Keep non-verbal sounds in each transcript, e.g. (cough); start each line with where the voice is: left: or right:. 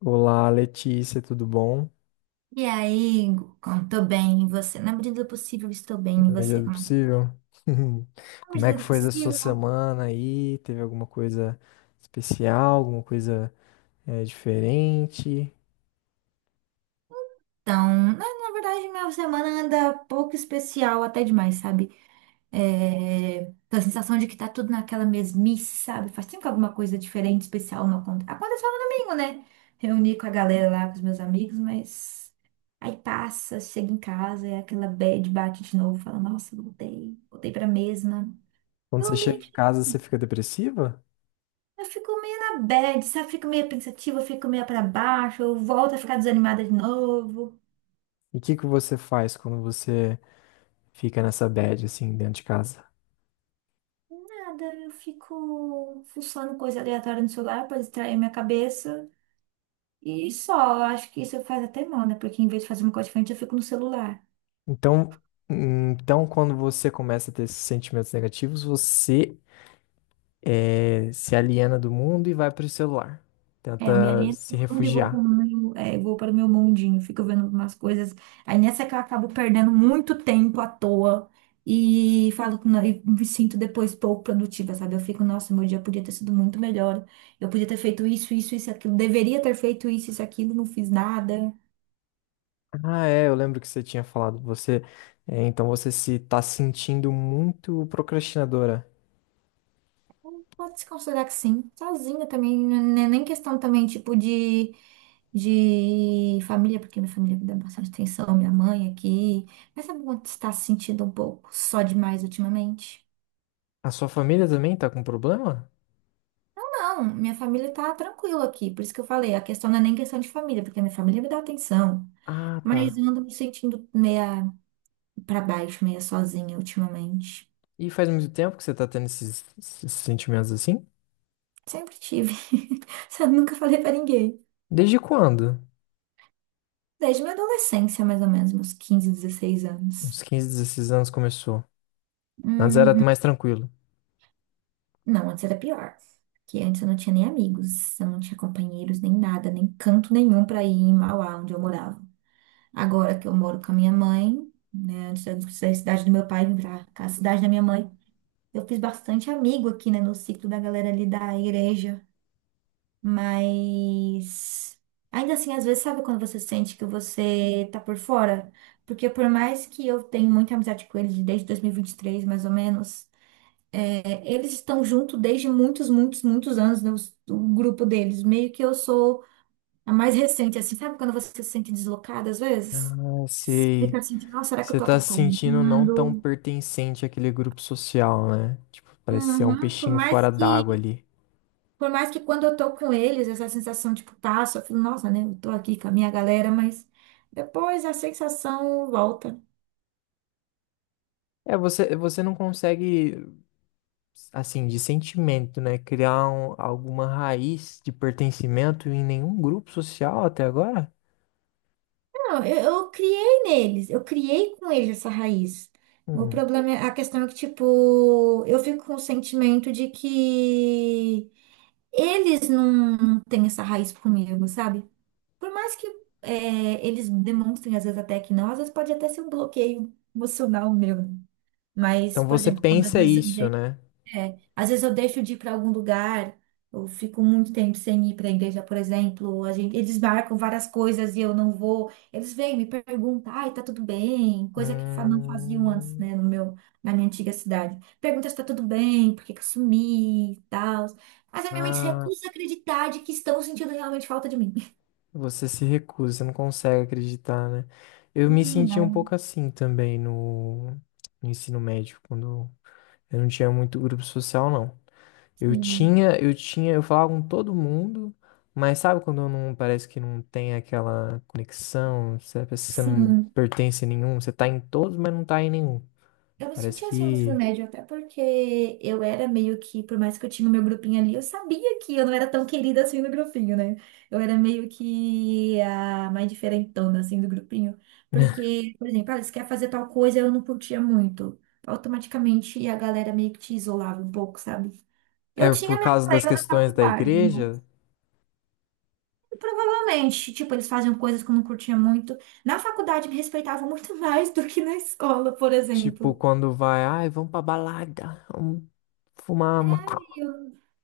left: Olá, Letícia, tudo bom?
right: E aí, Hugo, como tô bem, e você? Na medida do possível, estou bem, e
left: Na medida
right: você?
left: do
right: Como é que tá?
left: possível. (laughs)
right: Na
left: Como é
right: medida
left: que
right: do
left: foi essa sua
right: possível.
left: semana aí? Teve alguma coisa especial, alguma coisa diferente?
right: Então, na verdade, minha semana anda pouco especial, até demais, sabe? Tô a sensação de que tá tudo naquela mesmice, sabe? Faz tempo que alguma coisa diferente, especial não acontece. Aconteceu no domingo, né? Reuni com a galera lá, com os meus amigos, mas aí passa, chega em casa, é aquela bad, bate de novo, fala, nossa, voltei pra mesma.
left: Quando você chega em casa, você fica depressiva?
right: Eu fico meio na bad, sabe? Fico meio pensativa, fico meio pra baixo, eu volto a ficar desanimada de novo.
left: E o que que você faz quando você fica nessa bad, assim, dentro de casa?
right: Nada, eu fico fuçando coisa aleatória no celular pra distrair minha cabeça. E só, eu acho que isso faz até mal, né? Porque em vez de fazer uma coisa diferente, eu fico no celular.
left: Então, então quando você começa a ter esses sentimentos negativos, você se aliena do mundo e vai para o celular.
right: É, eu me
left: Tenta
right: alieno
left: se
right: tudo e vou para o
left: refugiar.
right: meu, é, vou para o meu mundinho, fico vendo umas coisas. Aí nessa que eu acabo perdendo muito tempo à toa e falo que não- e me sinto depois pouco produtiva, sabe? Eu fico, nossa, meu dia podia ter sido muito melhor. Eu podia ter feito isso, isso, isso, aquilo. Deveria ter feito isso, isso, aquilo, não fiz nada.
left: Ah, é, eu lembro que você tinha falado. Então você se tá sentindo muito procrastinadora.
right: Pode se considerar que sim. Sozinha também, não é nem questão também, tipo, de família, porque minha família me dá bastante atenção, minha mãe aqui. Mas sabe quando você está se sentindo um pouco só demais ultimamente?
left: A sua família também tá com problema?
right: Não, minha família tá tranquila aqui, por isso que eu falei, a questão não é nem questão de família, porque minha família me dá atenção.
left: Ah,
right: Mas
left: tá.
right: eu ando me sentindo meia pra baixo, meia sozinha ultimamente.
left: E faz muito tempo que você tá tendo esses sentimentos assim?
right: Sempre tive. (laughs) Só nunca falei pra ninguém.
left: Desde quando?
right: Desde minha adolescência, mais ou menos, meus 15, 16
left: Uns
right: anos.
left: 15, 16 anos começou. Antes era
right: Uhum.
left: mais tranquilo.
right: Não, antes era pior. Que antes eu não tinha nem amigos, eu não tinha companheiros, nem nada, nem canto nenhum pra ir em Mauá, onde eu morava. Agora que eu moro com a minha mãe, né, antes da cidade do meu pai vir pra cá, a cidade da minha mãe, eu fiz bastante amigo aqui, né, no ciclo da galera ali da igreja. Mas ainda assim, às vezes, sabe quando você sente que você tá por fora? Porque por mais que eu tenha muita amizade com eles desde 2023, mais ou menos. É, eles estão junto desde muitos, muitos, muitos anos, né, o grupo deles. Meio que eu sou a mais recente, assim, sabe quando você se sente deslocada às vezes?
left: Ah, sei.
right: Fica assim, nossa, será que eu
left: Você
right: tô
left: tá se sentindo não tão
right: atrapalhando?
left: pertencente àquele grupo social, né? Tipo, parece que você é um
right: Uhum. Por
left: peixinho
right: mais
left: fora d'água
right: que,
left: ali.
right: por mais que quando eu tô com eles, essa sensação, tipo, passa, eu falo, nossa, né, eu tô aqui com a minha galera, mas depois a sensação volta.
left: É, você não consegue, assim, de sentimento, né? Criar alguma raiz de pertencimento em nenhum grupo social até agora?
right: Não, eu criei neles, eu criei com eles essa raiz.
left: Hum.
right: A questão é que, tipo, eu fico com o sentimento de que eles não têm essa raiz comigo, sabe? Por mais que eles demonstrem, às vezes, até que não, às vezes pode até ser um bloqueio emocional meu. Mas,
left: Então
right: por
left: você
right: exemplo, quando às
left: pensa
right: vezes eu
left: isso, né?
right: é, às vezes eu deixo de ir para algum lugar, eu fico muito tempo sem ir para a igreja, por exemplo. A gente, eles marcam várias coisas e eu não vou. Eles vêm me perguntam, ai, tá tudo bem? Coisa que não faziam antes,
left: Hum,
right: né, no meu, na minha antiga cidade. Pergunta se tá tudo bem, por que que eu sumi e tal. Mas a minha mente se
left: ah,
right: recusa a acreditar de que estão sentindo realmente falta de mim. (laughs)
left: você se recusa, não consegue acreditar, né? Eu me
right: Hum.
left: senti um
right: Não,
left: pouco assim também no ensino médio, quando eu não tinha muito grupo social, não.
right: sim,
left: Eu falava com todo mundo, mas sabe quando não parece que não tem aquela conexão, você parece que você não
right: sim.
left: pertence a nenhum, você tá em todos, mas não tá em nenhum.
right: Eu me
left: Parece
right: sentia assim no ensino
left: que
right: médio, até porque eu era meio que, por mais que eu tinha o meu grupinho ali, eu sabia que eu não era tão querida assim no grupinho, né? Eu era meio que a mais diferentona assim do grupinho.
left: (laughs)
right: Porque, por exemplo, ah, você quer fazer tal coisa, eu não curtia muito. Automaticamente a galera meio que te isolava um pouco, sabe? Eu
left: é
right: tinha
left: por
right: minha
left: causa das
right: colega na
left: questões da
right: faculdade, né?
left: igreja,
right: E provavelmente, tipo, eles faziam coisas que eu não curtia muito. Na faculdade me respeitavam muito (laughs) mais do que na escola, por
left: tipo
right: exemplo.
left: quando vai, ai, vamos pra balada, vamos fumar maconha.
right: E eu,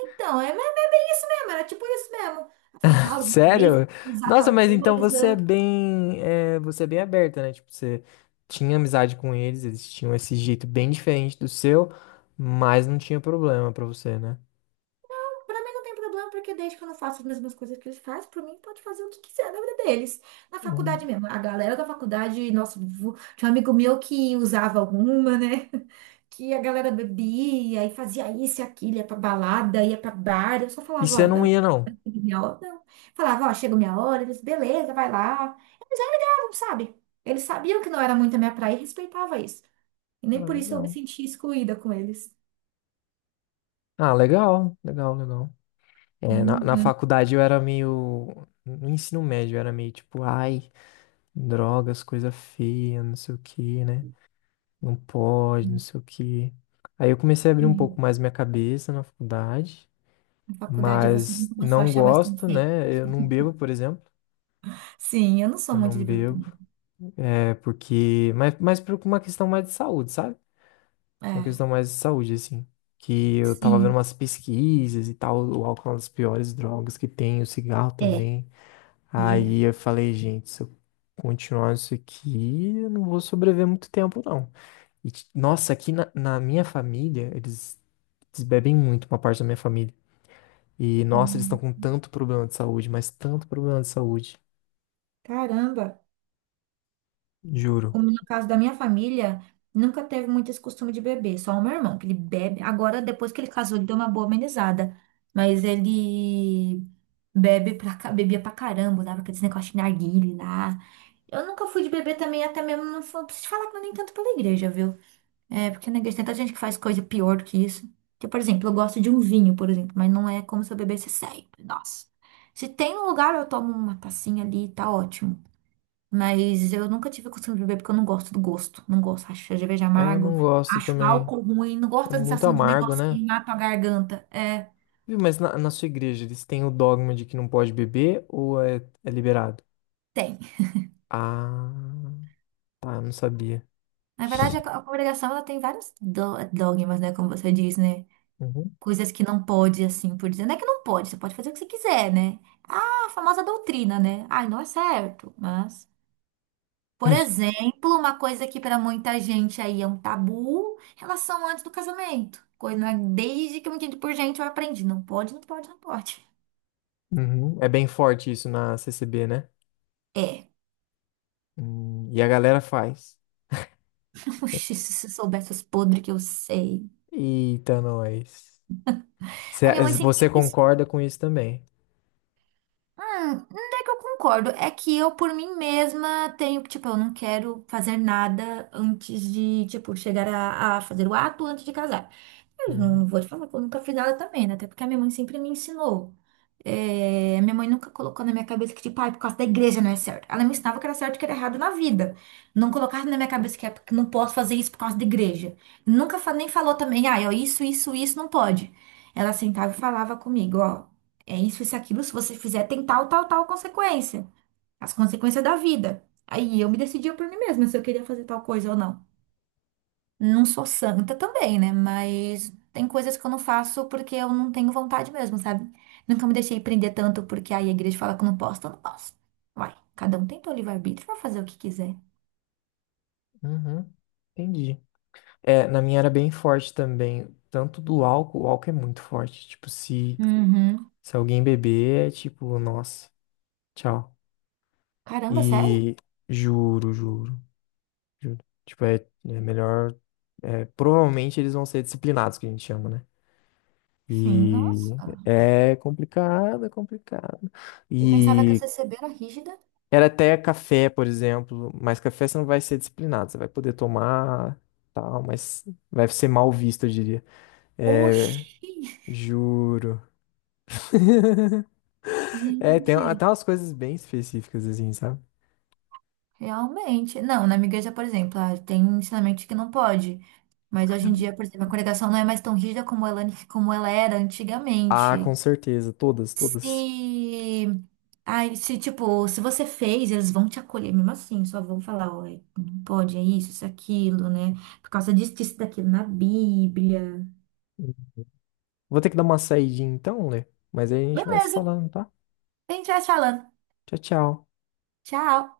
right: Então, é bem isso mesmo, era tipo isso mesmo. Ela falou, tal, vez
left: Sério?
right: usar
left: Nossa,
right: tal
left: mas então
right: coisa.
left: você é bem aberta, né? Tipo, você tinha amizade com eles, eles tinham esse jeito bem diferente do seu, mas não tinha problema pra você, né?
right: Pra mim não tem problema, porque desde que eu não faço as mesmas coisas que eles fazem, pra mim pode fazer o que quiser da vida deles. Na faculdade
left: Hum,
right: mesmo, a galera da faculdade, nossa, tinha um amigo meu que usava alguma, né? (laughs) Que a galera bebia e fazia isso e aquilo, ia pra balada, ia pra bar. Eu só
left: e
right: falava,
left: você
right: ó,
left: não
right: galera.
left: ia, não?
right: Minha hora, não. Falava, ó, chega minha hora, eles, beleza, vai lá. Eles já ligavam, sabe? Eles sabiam que não era muito a minha praia e respeitava isso. E nem
left: Ah,
right: por isso eu me
left: legal.
right: sentia excluída com eles.
left: Ah, legal, legal, legal. É, na
right: Uhum.
left: faculdade eu era meio. No ensino médio eu era meio tipo, ai, drogas, coisa feia, não sei o que, né? Não pode, não sei o que. Aí eu comecei a abrir um
right: Sim.
left: pouco mais minha cabeça na faculdade.
right: Na faculdade você não
left: Mas
right: começou a
left: não
right: achar mais tão
left: gosto,
right: feio.
left: né? Eu não bebo, por exemplo.
right: Sim, eu não sou
left: Eu
right: muito
left: não
right: de bebê
left: bebo.
right: também.
left: É porque. Mas por uma questão mais de saúde, sabe? Uma
right: É,
left: questão mais de saúde, assim. Que eu tava vendo
right: sim,
left: umas pesquisas e tal. O álcool é uma das piores drogas que tem, o cigarro
right: é,
left: também.
right: e é.
left: Aí eu falei, gente, se eu continuar isso aqui, eu não vou sobreviver muito tempo, não. E, nossa, aqui na minha família, eles bebem muito, uma parte da minha família. E, nossa, eles estão
right: Hum.
left: com tanto problema de saúde, mas tanto problema de saúde.
right: Caramba.
left: Juro.
right: Como no caso da minha família, nunca teve muito esse costume de beber, só o meu irmão, que ele bebe. Agora, depois que ele casou, ele deu uma boa amenizada, mas ele bebia pra caramba, dava aqueles negócios de narguile lá. Eu nunca fui de beber também, até mesmo, não fui- preciso te falar que não é nem tanto pela igreja, viu? É, porque na igreja tem tanta gente que faz coisa pior do que isso. Porque, por exemplo, eu gosto de um vinho, por exemplo, mas não é como se eu bebesse sempre, nossa. Se tem um lugar, eu tomo uma tacinha ali, tá ótimo. Mas eu nunca tive a costume de beber porque eu não gosto do gosto. Não gosto. Acho cerveja
left: É, eu
right: amargo.
left: não gosto
right: Acho
left: também.
right: álcool ruim. Não gosto
left: É
right: da
left: muito
right: sensação de um
left: amargo,
right: negócio
left: né?
right: queimar tua garganta. É,
left: Viu, mas na sua igreja, eles têm o dogma de que não pode beber ou é liberado?
right: tem.
left: Ah, tá, eu não sabia.
right: Na verdade, a congregação ela tem vários dogmas, né? Como você diz, né?
left: Uhum.
right: Coisas que não pode, assim, por dizer. Não é que não pode, você pode fazer o que você quiser, né? Ah, a famosa doutrina, né? Ai, não é certo, mas. Por
left: (laughs)
right: exemplo, uma coisa que para muita gente aí é um tabu, relação antes do casamento. Coisa né, desde que eu me entendo por gente, eu aprendi. Não pode, não pode, não pode.
left: Uhum. É bem forte isso na CCB, né?
right: É.
left: E a galera faz.
right: (laughs) Oxi,
left: (laughs)
right: se você soubesse os podres que eu sei.
left: Eita, nós.
right: A minha mãe sempre
left: Você
right: me ensinou.
left: concorda com isso também?
right: Onde é que eu concordo? É que eu, por mim mesma, tenho que, tipo, eu não quero fazer nada antes de, tipo, chegar a fazer o ato antes de casar. Eu não
left: Uhum.
right: vou te falar que eu nunca fiz nada também, né? Até porque a minha mãe sempre me ensinou. É, minha mãe nunca colocou na minha cabeça que, tipo, ai, por causa da igreja não é certo. Ela me ensinava que era certo e que era errado na vida. Não colocava na minha cabeça que, é, porque não posso fazer isso por causa da igreja. Nunca fa- Nem falou também, ai, ó, isso não pode. Ela sentava e falava comigo, ó. É isso, isso, aquilo. Se você fizer, tem tal, tal, tal consequência. As consequências da vida. Aí eu me decidia por mim mesma se eu queria fazer tal coisa ou não. Não sou santa também, né? Mas tem coisas que eu não faço porque eu não tenho vontade mesmo, sabe? Nunca me deixei prender tanto porque aí a igreja fala que eu não posso, então eu não posso. Uai, cada um tem seu livre-arbítrio pra fazer o que quiser.
left: Uhum, entendi. É, na minha era bem forte também. Tanto do álcool, o álcool é muito forte. Tipo,
right: Uhum.
left: se alguém beber, é tipo, nossa, tchau.
right: Caramba, sério?
left: E juro, juro, juro. Tipo, é melhor. É, provavelmente eles vão ser disciplinados, que a gente chama, né?
right: Sim,
left: E
right: nossa.
left: é complicado, é complicado.
right: Eu pensava que a
left: E
right: CCB era rígida.
left: era até café, por exemplo. Mas café você não vai ser disciplinado. Você vai poder tomar, tal, mas vai ser mal visto, eu diria. É,
right: Oxi,
left: juro. (laughs) É,
right: (laughs)
left: tem
right: gente.
left: até umas coisas bem específicas, assim, sabe?
right: Realmente. Não, na minha igreja, por exemplo, ah, tem ensinamento que não pode. Mas hoje em dia, por exemplo, a congregação não é mais tão rígida como ela era
left: Ah, com
right: antigamente.
left: certeza. Todas, todas.
right: Se. Ai, se, tipo, se você fez, eles vão te acolher mesmo assim, só vão falar, ó, não pode, é isso, isso, aquilo, né? Por causa disso, disso, daquilo na Bíblia.
left: Vou ter que dar uma saidinha então, Lê. Mas aí a gente vai se
right: Beleza,
left: falando, tá?
right: a gente vai se falando.
left: Tchau, tchau.
right: Tchau.